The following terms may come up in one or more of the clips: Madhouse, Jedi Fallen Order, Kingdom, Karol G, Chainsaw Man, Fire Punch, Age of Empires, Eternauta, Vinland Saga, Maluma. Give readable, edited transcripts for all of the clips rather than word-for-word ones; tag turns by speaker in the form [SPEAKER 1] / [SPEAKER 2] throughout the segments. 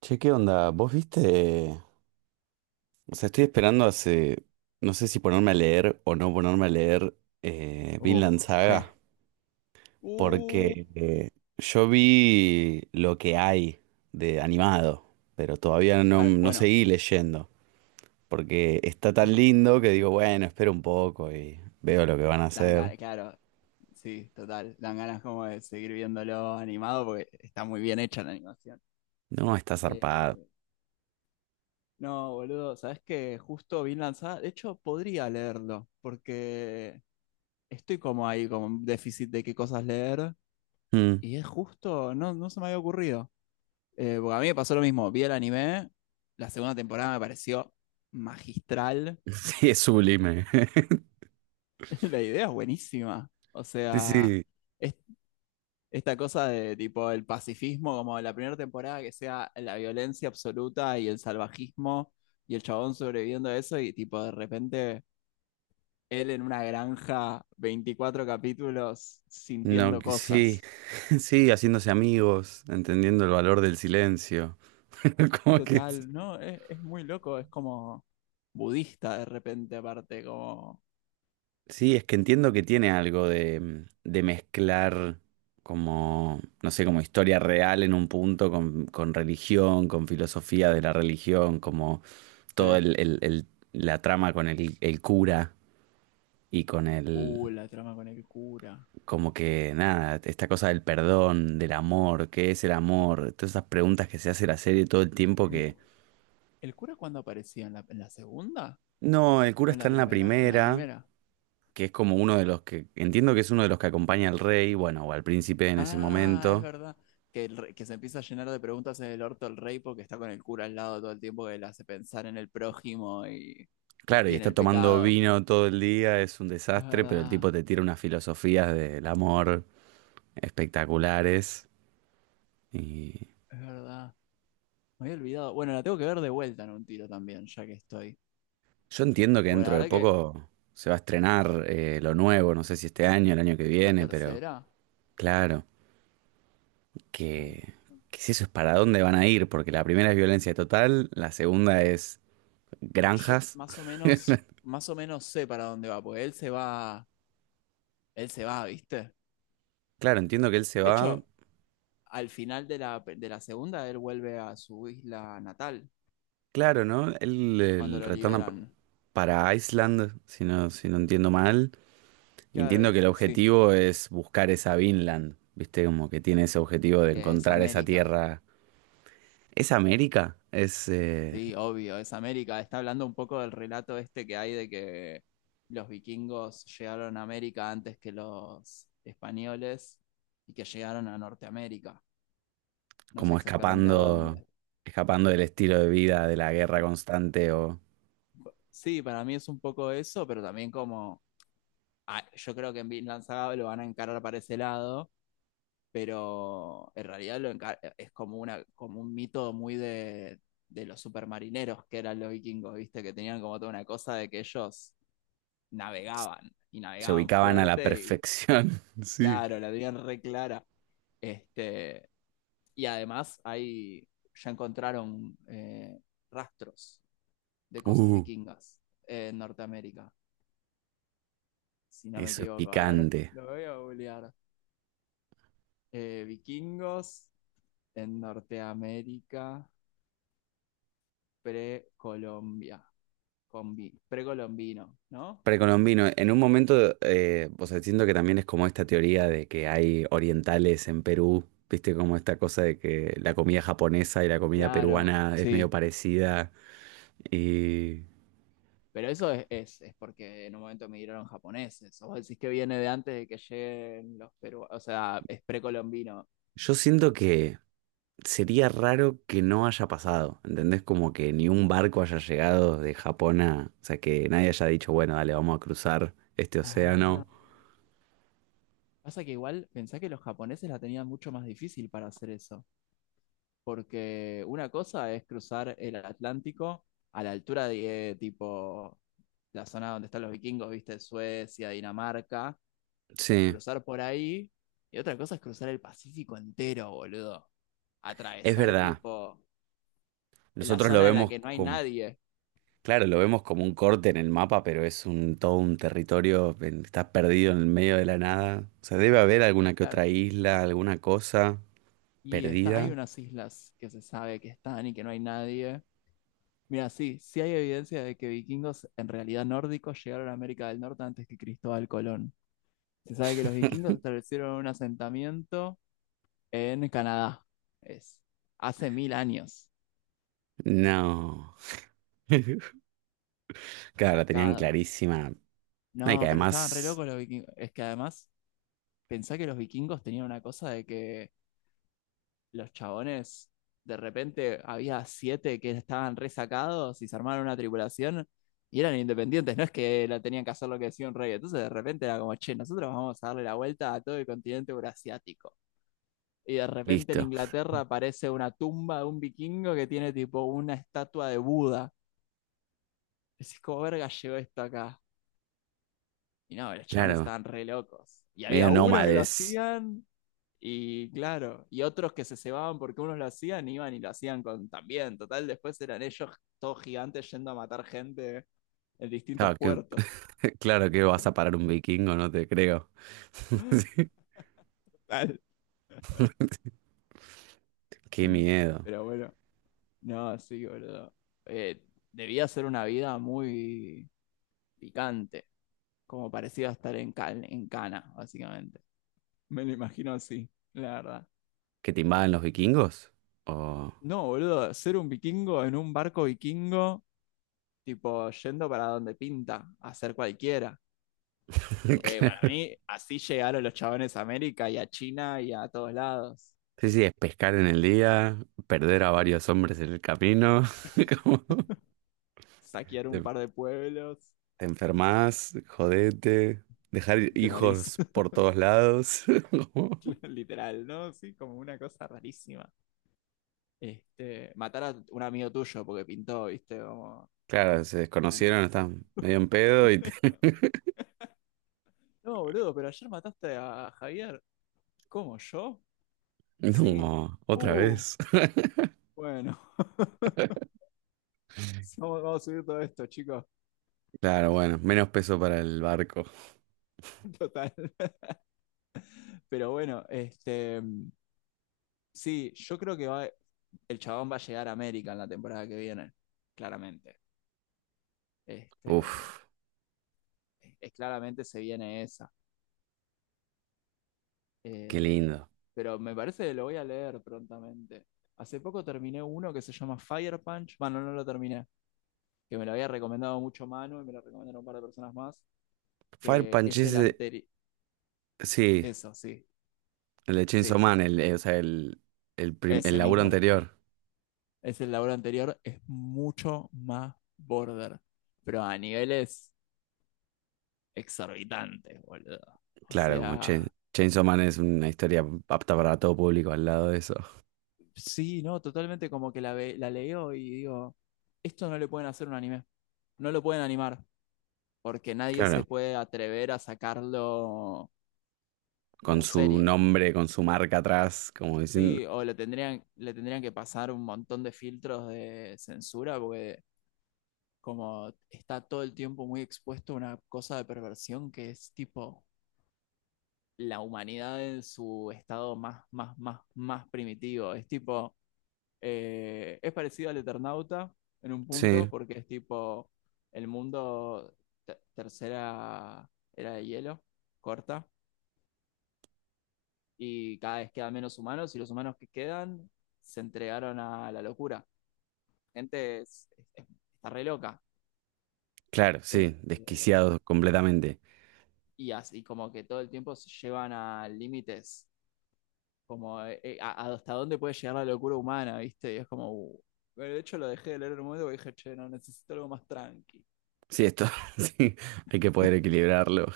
[SPEAKER 1] Che, ¿qué onda? ¿Vos viste? O sea, estoy esperando hace... No sé si ponerme a leer o no ponerme a leer
[SPEAKER 2] Uh,
[SPEAKER 1] Vinland Saga,
[SPEAKER 2] ¿Qué? Uh,
[SPEAKER 1] porque yo vi lo que hay de animado, pero todavía
[SPEAKER 2] claro,
[SPEAKER 1] no
[SPEAKER 2] bueno,
[SPEAKER 1] seguí leyendo, porque está tan lindo que digo, bueno, espero un poco y veo lo que van a
[SPEAKER 2] dan
[SPEAKER 1] hacer.
[SPEAKER 2] ganas, claro, sí, total. Dan ganas como de seguir viéndolo animado porque está muy bien hecha la animación.
[SPEAKER 1] No, está zarpado.
[SPEAKER 2] Eh, no, boludo, sabes que justo vi lanzada. De hecho, podría leerlo porque estoy como ahí, con un déficit de qué cosas leer.
[SPEAKER 1] Mm.
[SPEAKER 2] Y es justo, no, no se me había ocurrido. Porque a mí me pasó lo mismo. Vi el anime, la segunda temporada me pareció magistral.
[SPEAKER 1] Sí, es sublime.
[SPEAKER 2] La idea es buenísima. O
[SPEAKER 1] Sí,
[SPEAKER 2] sea,
[SPEAKER 1] sí.
[SPEAKER 2] es esta cosa de tipo el pacifismo, como la primera temporada que sea la violencia absoluta y el salvajismo y el chabón sobreviviendo a eso y tipo de repente él en una granja, 24 capítulos
[SPEAKER 1] No,
[SPEAKER 2] sintiendo
[SPEAKER 1] que sí,
[SPEAKER 2] cosas.
[SPEAKER 1] sí, haciéndose amigos, entendiendo el valor del silencio. Como que es-
[SPEAKER 2] Total, ¿no? Es muy loco, es como budista de repente aparte, como
[SPEAKER 1] Sí, es que entiendo que tiene algo de, de mezclar como, no sé, como historia real en un punto con religión, con filosofía de la religión, como todo
[SPEAKER 2] sí.
[SPEAKER 1] la trama con el cura y con el,
[SPEAKER 2] La trama con el cura.
[SPEAKER 1] como que nada, esta cosa del perdón, del amor, ¿qué es el amor? Todas esas preguntas que se hace la serie todo el tiempo
[SPEAKER 2] ¿El,
[SPEAKER 1] que
[SPEAKER 2] cu- el cura cuándo aparecía? ¿En la segunda
[SPEAKER 1] no, el cura
[SPEAKER 2] o en
[SPEAKER 1] está
[SPEAKER 2] la
[SPEAKER 1] en la
[SPEAKER 2] primera? En la
[SPEAKER 1] primera,
[SPEAKER 2] primera.
[SPEAKER 1] que es como uno de los que, entiendo que es uno de los que acompaña al rey, bueno, o al príncipe en ese
[SPEAKER 2] Ah, es
[SPEAKER 1] momento.
[SPEAKER 2] verdad. Que se empieza a llenar de preguntas en el orto el rey porque está con el cura al lado todo el tiempo que le hace pensar en el prójimo y,
[SPEAKER 1] Claro, y
[SPEAKER 2] y en
[SPEAKER 1] está
[SPEAKER 2] el
[SPEAKER 1] tomando
[SPEAKER 2] pecado.
[SPEAKER 1] vino todo el día, es un
[SPEAKER 2] Es
[SPEAKER 1] desastre, pero el
[SPEAKER 2] verdad,
[SPEAKER 1] tipo te tira unas filosofías del amor espectaculares. Y
[SPEAKER 2] es verdad. Me había olvidado. Bueno, la tengo que ver de vuelta en un tiro también, ya que estoy.
[SPEAKER 1] yo entiendo que
[SPEAKER 2] Bueno, la
[SPEAKER 1] dentro de
[SPEAKER 2] verdad que
[SPEAKER 1] poco se va a estrenar lo nuevo, no sé si este año, el año que
[SPEAKER 2] la
[SPEAKER 1] viene, pero
[SPEAKER 2] tercera,
[SPEAKER 1] claro,
[SPEAKER 2] ah,
[SPEAKER 1] que, que si eso es para dónde van a ir, porque la primera es violencia total, la segunda es
[SPEAKER 2] yo
[SPEAKER 1] granjas.
[SPEAKER 2] más o menos sé para dónde va, porque él se va, ¿viste?
[SPEAKER 1] Claro, entiendo que él se
[SPEAKER 2] De
[SPEAKER 1] va.
[SPEAKER 2] hecho, al final de la segunda, él vuelve a su isla natal
[SPEAKER 1] Claro, ¿no? Él,
[SPEAKER 2] cuando lo liberan.
[SPEAKER 1] para Iceland, si no, si no entiendo mal. Y
[SPEAKER 2] Claro,
[SPEAKER 1] entiendo que
[SPEAKER 2] es,
[SPEAKER 1] el
[SPEAKER 2] sí,
[SPEAKER 1] objetivo es buscar esa Vinland, ¿viste? Como que tiene ese objetivo de
[SPEAKER 2] que es
[SPEAKER 1] encontrar esa
[SPEAKER 2] América.
[SPEAKER 1] tierra. ¿Es América? Es
[SPEAKER 2] Sí, obvio, es América. Está hablando un poco del relato este que hay de que los vikingos llegaron a América antes que los españoles y que llegaron a Norteamérica. No sé
[SPEAKER 1] como
[SPEAKER 2] exactamente a dónde.
[SPEAKER 1] escapando, escapando del estilo de vida, de la guerra
[SPEAKER 2] Sí,
[SPEAKER 1] constante, o
[SPEAKER 2] sí, para mí es un poco eso, pero también como yo creo que en Vinland Saga lo van a encarar para ese lado, pero en realidad es como una como un mito muy de los supermarineros que eran los vikingos, ¿viste? Que tenían como toda una cosa de que ellos
[SPEAKER 1] s-
[SPEAKER 2] navegaban y
[SPEAKER 1] se
[SPEAKER 2] navegaban
[SPEAKER 1] ubicaban a la
[SPEAKER 2] fuerte y
[SPEAKER 1] perfección. Sí.
[SPEAKER 2] claro, la tenían re clara. Este, y además ahí ya encontraron rastros de cosas
[SPEAKER 1] Uh,
[SPEAKER 2] vikingas en Norteamérica, si no me
[SPEAKER 1] eso es
[SPEAKER 2] equivoco. A ver,
[SPEAKER 1] picante.
[SPEAKER 2] lo voy a googlear. Vikingos en Norteamérica precolombia, precolombino, ¿no? Sí.
[SPEAKER 1] Precolombino, en un momento, o sea, siento que también es como esta teoría de que hay orientales en Perú, viste, como esta cosa de que la comida japonesa y la comida
[SPEAKER 2] Claro,
[SPEAKER 1] peruana es medio
[SPEAKER 2] sí.
[SPEAKER 1] parecida. Y
[SPEAKER 2] Pero eso es porque en un momento migraron japoneses. O vos decís que viene de antes de que lleguen los peruanos. O sea, es precolombino.
[SPEAKER 1] yo siento que sería raro que no haya pasado, ¿entendés? Como que ni un barco haya llegado de Japón a, o sea, que nadie haya dicho, bueno, dale, vamos a cruzar este
[SPEAKER 2] Ah.
[SPEAKER 1] océano.
[SPEAKER 2] Pasa que igual pensá que los japoneses la tenían mucho más difícil para hacer eso. Porque una cosa es cruzar el Atlántico a la altura de tipo la zona donde están los vikingos, viste, Suecia, Dinamarca.
[SPEAKER 1] Sí,
[SPEAKER 2] Cruzar por ahí. Y otra cosa es cruzar el Pacífico entero, boludo.
[SPEAKER 1] es
[SPEAKER 2] Atravesar
[SPEAKER 1] verdad.
[SPEAKER 2] tipo la
[SPEAKER 1] Nosotros lo
[SPEAKER 2] zona en la
[SPEAKER 1] vemos
[SPEAKER 2] que no hay nadie.
[SPEAKER 1] claro, lo vemos como un corte en el mapa, pero es un todo un territorio, estás perdido en el medio de la nada. O sea, debe haber alguna que
[SPEAKER 2] Claro.
[SPEAKER 1] otra isla, alguna cosa
[SPEAKER 2] Y hay
[SPEAKER 1] perdida.
[SPEAKER 2] unas islas que se sabe que están y que no hay nadie. Mira, sí, sí hay evidencia de que vikingos en realidad nórdicos llegaron a América del Norte antes que Cristóbal Colón. Se sabe que los vikingos establecieron un asentamiento en Canadá. Es hace mil años.
[SPEAKER 1] No. Claro, la tenían
[SPEAKER 2] Sacado.
[SPEAKER 1] clarísima. Ay, que
[SPEAKER 2] No, pero estaban re
[SPEAKER 1] además,
[SPEAKER 2] locos los vikingos. Es que además, pensá que los vikingos tenían una cosa de que los chabones, de repente había siete que estaban resacados y se armaron una tripulación y eran independientes, no es que la tenían que hacer lo que decía un rey. Entonces de repente era como, che, nosotros vamos a darle la vuelta a todo el continente eurasiático. Y de repente en
[SPEAKER 1] listo.
[SPEAKER 2] Inglaterra aparece una tumba de un vikingo que tiene tipo una estatua de Buda. Y decís, ¿cómo verga llegó esto acá? Y no, los chavales
[SPEAKER 1] Claro,
[SPEAKER 2] estaban re locos. Y
[SPEAKER 1] medio
[SPEAKER 2] había uno que lo
[SPEAKER 1] nómades.
[SPEAKER 2] hacían. Y claro, y otros que se cebaban porque unos lo hacían, iban y lo hacían con también. Total, después eran ellos todos gigantes yendo a matar gente en distintos
[SPEAKER 1] Claro, que,
[SPEAKER 2] puertos.
[SPEAKER 1] claro que vas a parar un vikingo, no te creo.
[SPEAKER 2] Total.
[SPEAKER 1] Qué miedo.
[SPEAKER 2] Pero bueno, no, sí, boludo. Eh, Debía ser una vida muy picante, como parecía estar en Cana, básicamente. Me lo imagino así, la verdad.
[SPEAKER 1] ¿Que te invaden los vikingos? O...
[SPEAKER 2] No, boludo, ser un vikingo en un barco vikingo, tipo yendo para donde pinta, a hacer cualquiera. Porque para mí, así llegaron los chabones a América y a China y a todos lados.
[SPEAKER 1] Sí, sí, es pescar en el día, perder a varios hombres en el camino, como
[SPEAKER 2] Saquear un
[SPEAKER 1] te,
[SPEAKER 2] par de pueblos,
[SPEAKER 1] te enfermas, jodete, dejar
[SPEAKER 2] te morís.
[SPEAKER 1] hijos por todos lados. como-
[SPEAKER 2] Literal, ¿no? Sí, como una cosa rarísima. Matar a un amigo tuyo porque pintó, ¿viste? Como,
[SPEAKER 1] Claro, se
[SPEAKER 2] bueno.
[SPEAKER 1] desconocieron, están medio en pedo y te...
[SPEAKER 2] No, boludo, pero ayer mataste a Javier. ¿Cómo, yo? Sí.
[SPEAKER 1] No, otra
[SPEAKER 2] Uh,
[SPEAKER 1] vez.
[SPEAKER 2] bueno. Vamos, vamos a subir todo esto, chicos.
[SPEAKER 1] Claro, bueno, menos peso para el barco.
[SPEAKER 2] Total. Pero bueno, sí, yo creo que el chabón va a llegar a América en la temporada que viene, claramente. Este,
[SPEAKER 1] Uf,
[SPEAKER 2] Claramente se viene esa.
[SPEAKER 1] qué
[SPEAKER 2] Eh,
[SPEAKER 1] lindo.
[SPEAKER 2] pero me parece que lo voy a leer prontamente. Hace poco terminé uno que se llama Fire Punch. Bueno, no lo terminé, que me lo había recomendado mucho Manu y me lo recomendaron un par de personas más,
[SPEAKER 1] Fire
[SPEAKER 2] que
[SPEAKER 1] Punch
[SPEAKER 2] es el
[SPEAKER 1] ese,
[SPEAKER 2] anterior.
[SPEAKER 1] sí,
[SPEAKER 2] Eso, sí,
[SPEAKER 1] el de Chainsaw
[SPEAKER 2] sí,
[SPEAKER 1] Man, o sea, el
[SPEAKER 2] ese
[SPEAKER 1] laburo
[SPEAKER 2] mismo.
[SPEAKER 1] anterior.
[SPEAKER 2] Es el labor anterior, es mucho más border, pero a niveles exorbitantes, boludo. O
[SPEAKER 1] Claro,
[SPEAKER 2] sea,
[SPEAKER 1] Chainsaw Man es una historia apta para todo público al lado de eso.
[SPEAKER 2] sí, no, totalmente como que la leo y digo, esto no le pueden hacer un anime, no lo pueden animar, porque nadie se
[SPEAKER 1] Claro,
[SPEAKER 2] puede atrever a sacarlo
[SPEAKER 1] con
[SPEAKER 2] como
[SPEAKER 1] su
[SPEAKER 2] serie,
[SPEAKER 1] nombre, con su marca atrás, como diciendo.
[SPEAKER 2] ¿sí? O le tendrían que pasar un montón de filtros de censura, porque como está todo el tiempo muy expuesto a una cosa de perversión que es tipo la humanidad en su estado más, más, más, más primitivo, es tipo. Es parecido al Eternauta en un punto,
[SPEAKER 1] Sí,
[SPEAKER 2] porque es tipo el mundo tercera era de hielo, corta, y cada vez quedan menos humanos, y los humanos que quedan se entregaron a la locura. Gente es- es- Está re loca.
[SPEAKER 1] claro, sí,
[SPEAKER 2] Este,
[SPEAKER 1] desquiciados completamente.
[SPEAKER 2] y así como que todo el tiempo se llevan a límites, como hasta dónde puede llegar la locura humana, ¿viste? Y es como uh. Bueno, de hecho lo dejé de leer en un momento porque dije, che, no, necesito algo más tranqui.
[SPEAKER 1] Sí, esto, sí, hay que poder equilibrarlo.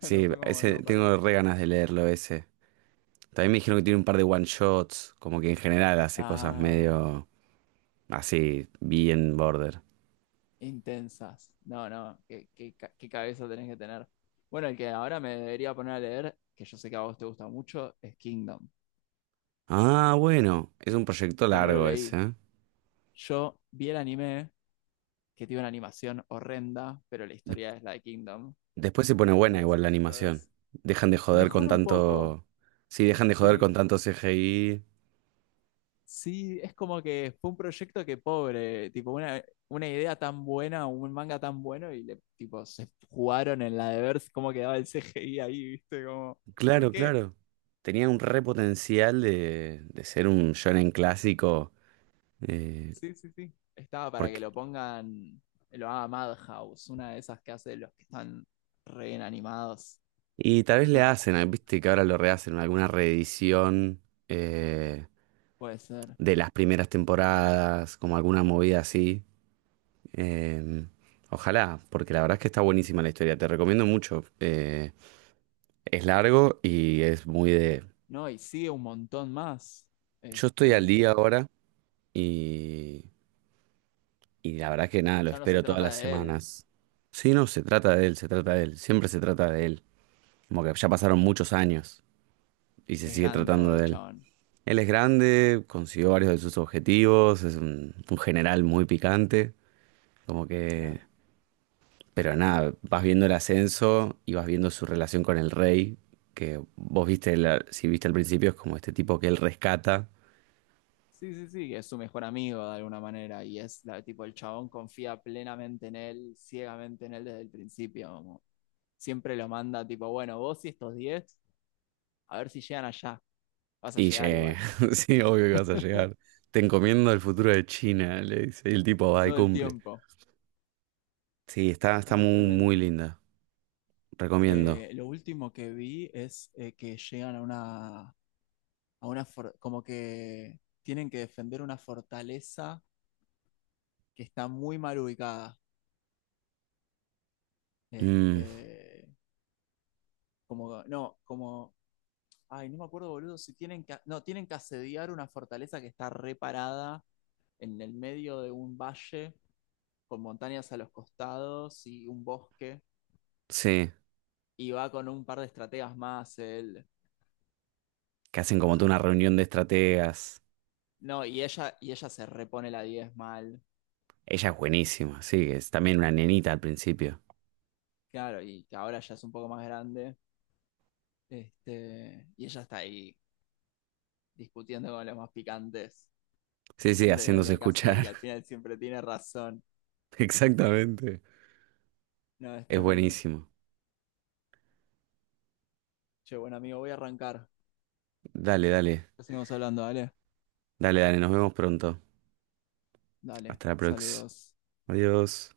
[SPEAKER 2] Claro,
[SPEAKER 1] Sí,
[SPEAKER 2] fue como,
[SPEAKER 1] ese,
[SPEAKER 2] no, para.
[SPEAKER 1] tengo re ganas de leerlo ese. También me dijeron que tiene un par de one shots, como que en general hace cosas
[SPEAKER 2] Ah,
[SPEAKER 1] medio así, bien border.
[SPEAKER 2] intensas. No, no, qué cabeza tenés que tener. Bueno, el que ahora me debería poner a leer, que yo sé que a vos te gusta mucho, es Kingdom,
[SPEAKER 1] Ah, bueno, es un proyecto
[SPEAKER 2] que no lo
[SPEAKER 1] largo ese,
[SPEAKER 2] leí.
[SPEAKER 1] ¿eh?
[SPEAKER 2] Yo vi el anime, que tiene una animación horrenda, pero la historia es la de Kingdom.
[SPEAKER 1] Después se pone buena
[SPEAKER 2] Entonces,
[SPEAKER 1] igual la
[SPEAKER 2] lo
[SPEAKER 1] animación.
[SPEAKER 2] ves.
[SPEAKER 1] Dejan de joder con
[SPEAKER 2] Mejora un poco,
[SPEAKER 1] tanto. Sí, dejan de joder con
[SPEAKER 2] sí,
[SPEAKER 1] tanto CGI.
[SPEAKER 2] sí, es como que fue un proyecto que pobre, tipo una idea tan buena, un manga tan bueno y le, tipo se jugaron en la de ver cómo quedaba el CGI ahí, ¿viste? Como, ¿por
[SPEAKER 1] Claro,
[SPEAKER 2] qué?
[SPEAKER 1] claro. Tenía un re potencial de ser un shonen clásico. eh,
[SPEAKER 2] Sí, sí, sí. Estaba para que
[SPEAKER 1] Porque...
[SPEAKER 2] lo pongan, lo haga Madhouse, una de esas que hace los que están re bien animados,
[SPEAKER 1] y tal vez le
[SPEAKER 2] bien alta.
[SPEAKER 1] hacen, ah, viste que ahora lo rehacen, alguna reedición eh,
[SPEAKER 2] Puede ser.
[SPEAKER 1] de las primeras temporadas, como alguna movida así. Em, Ojalá, porque la verdad es que está buenísima la historia. Te recomiendo mucho. Es largo y es muy de
[SPEAKER 2] No, y sigue un montón más.
[SPEAKER 1] yo estoy al día
[SPEAKER 2] Este,
[SPEAKER 1] ahora y, y la verdad que nada, lo
[SPEAKER 2] ya no se
[SPEAKER 1] espero todas
[SPEAKER 2] trata
[SPEAKER 1] las
[SPEAKER 2] de él,
[SPEAKER 1] semanas. Sí, no, se trata de él, se trata de él, siempre se trata de él. Como que ya pasaron muchos años y se
[SPEAKER 2] es
[SPEAKER 1] sigue
[SPEAKER 2] grande
[SPEAKER 1] tratando
[SPEAKER 2] ahora el
[SPEAKER 1] de él.
[SPEAKER 2] chabón.
[SPEAKER 1] Él es grande, consiguió varios de sus objetivos, es un general muy picante, como que...
[SPEAKER 2] Claro.
[SPEAKER 1] Pero nada, vas viendo el ascenso y vas viendo su relación con el rey, que vos viste, si viste al principio, es como este tipo que él rescata
[SPEAKER 2] Sí, sí, sí, que es su mejor amigo de alguna manera y es la, tipo el chabón confía plenamente en él, ciegamente en él desde el principio, como siempre lo manda tipo, bueno, vos y estos 10 a ver si llegan allá, vas a
[SPEAKER 1] y
[SPEAKER 2] llegar
[SPEAKER 1] llegué.
[SPEAKER 2] igual.
[SPEAKER 1] Sí, obvio que vas a llegar. Te encomiendo el futuro de China, le dice. Y el tipo va y
[SPEAKER 2] Todo el
[SPEAKER 1] cumple.
[SPEAKER 2] tiempo.
[SPEAKER 1] Sí, está, está
[SPEAKER 2] No, es
[SPEAKER 1] muy, muy
[SPEAKER 2] tremendo.
[SPEAKER 1] linda. Recomiendo.
[SPEAKER 2] Lo último que vi es que llegan a una, como que tienen que defender una fortaleza que está muy mal ubicada,
[SPEAKER 1] Mm,
[SPEAKER 2] este, como, no, como. Ay, no me acuerdo, boludo, si tienen que, no, tienen que asediar una fortaleza que está reparada en el medio de un valle con montañas a los costados y un bosque
[SPEAKER 1] sí,
[SPEAKER 2] y va con un par de estrategas más él.
[SPEAKER 1] que hacen como toda una reunión de estrategas.
[SPEAKER 2] No, y ella se repone la 10 mal.
[SPEAKER 1] Ella es buenísima, sí, que es también una nenita al principio.
[SPEAKER 2] Claro, y que ahora ya es un poco más grande. Y ella está ahí discutiendo con los más picantes,
[SPEAKER 1] Sí, sí,
[SPEAKER 2] diciéndoles lo que
[SPEAKER 1] haciéndose
[SPEAKER 2] hay que hacer y
[SPEAKER 1] escuchar.
[SPEAKER 2] al final siempre tiene razón.
[SPEAKER 1] Exactamente.
[SPEAKER 2] No, es
[SPEAKER 1] Es
[SPEAKER 2] tremendo.
[SPEAKER 1] buenísimo.
[SPEAKER 2] Che, bueno, amigo, voy a arrancar.
[SPEAKER 1] Dale, dale.
[SPEAKER 2] Ya seguimos hablando, dale.
[SPEAKER 1] Dale, dale. Nos vemos pronto.
[SPEAKER 2] Dale.
[SPEAKER 1] Hasta la próxima.
[SPEAKER 2] Saludos.
[SPEAKER 1] Adiós.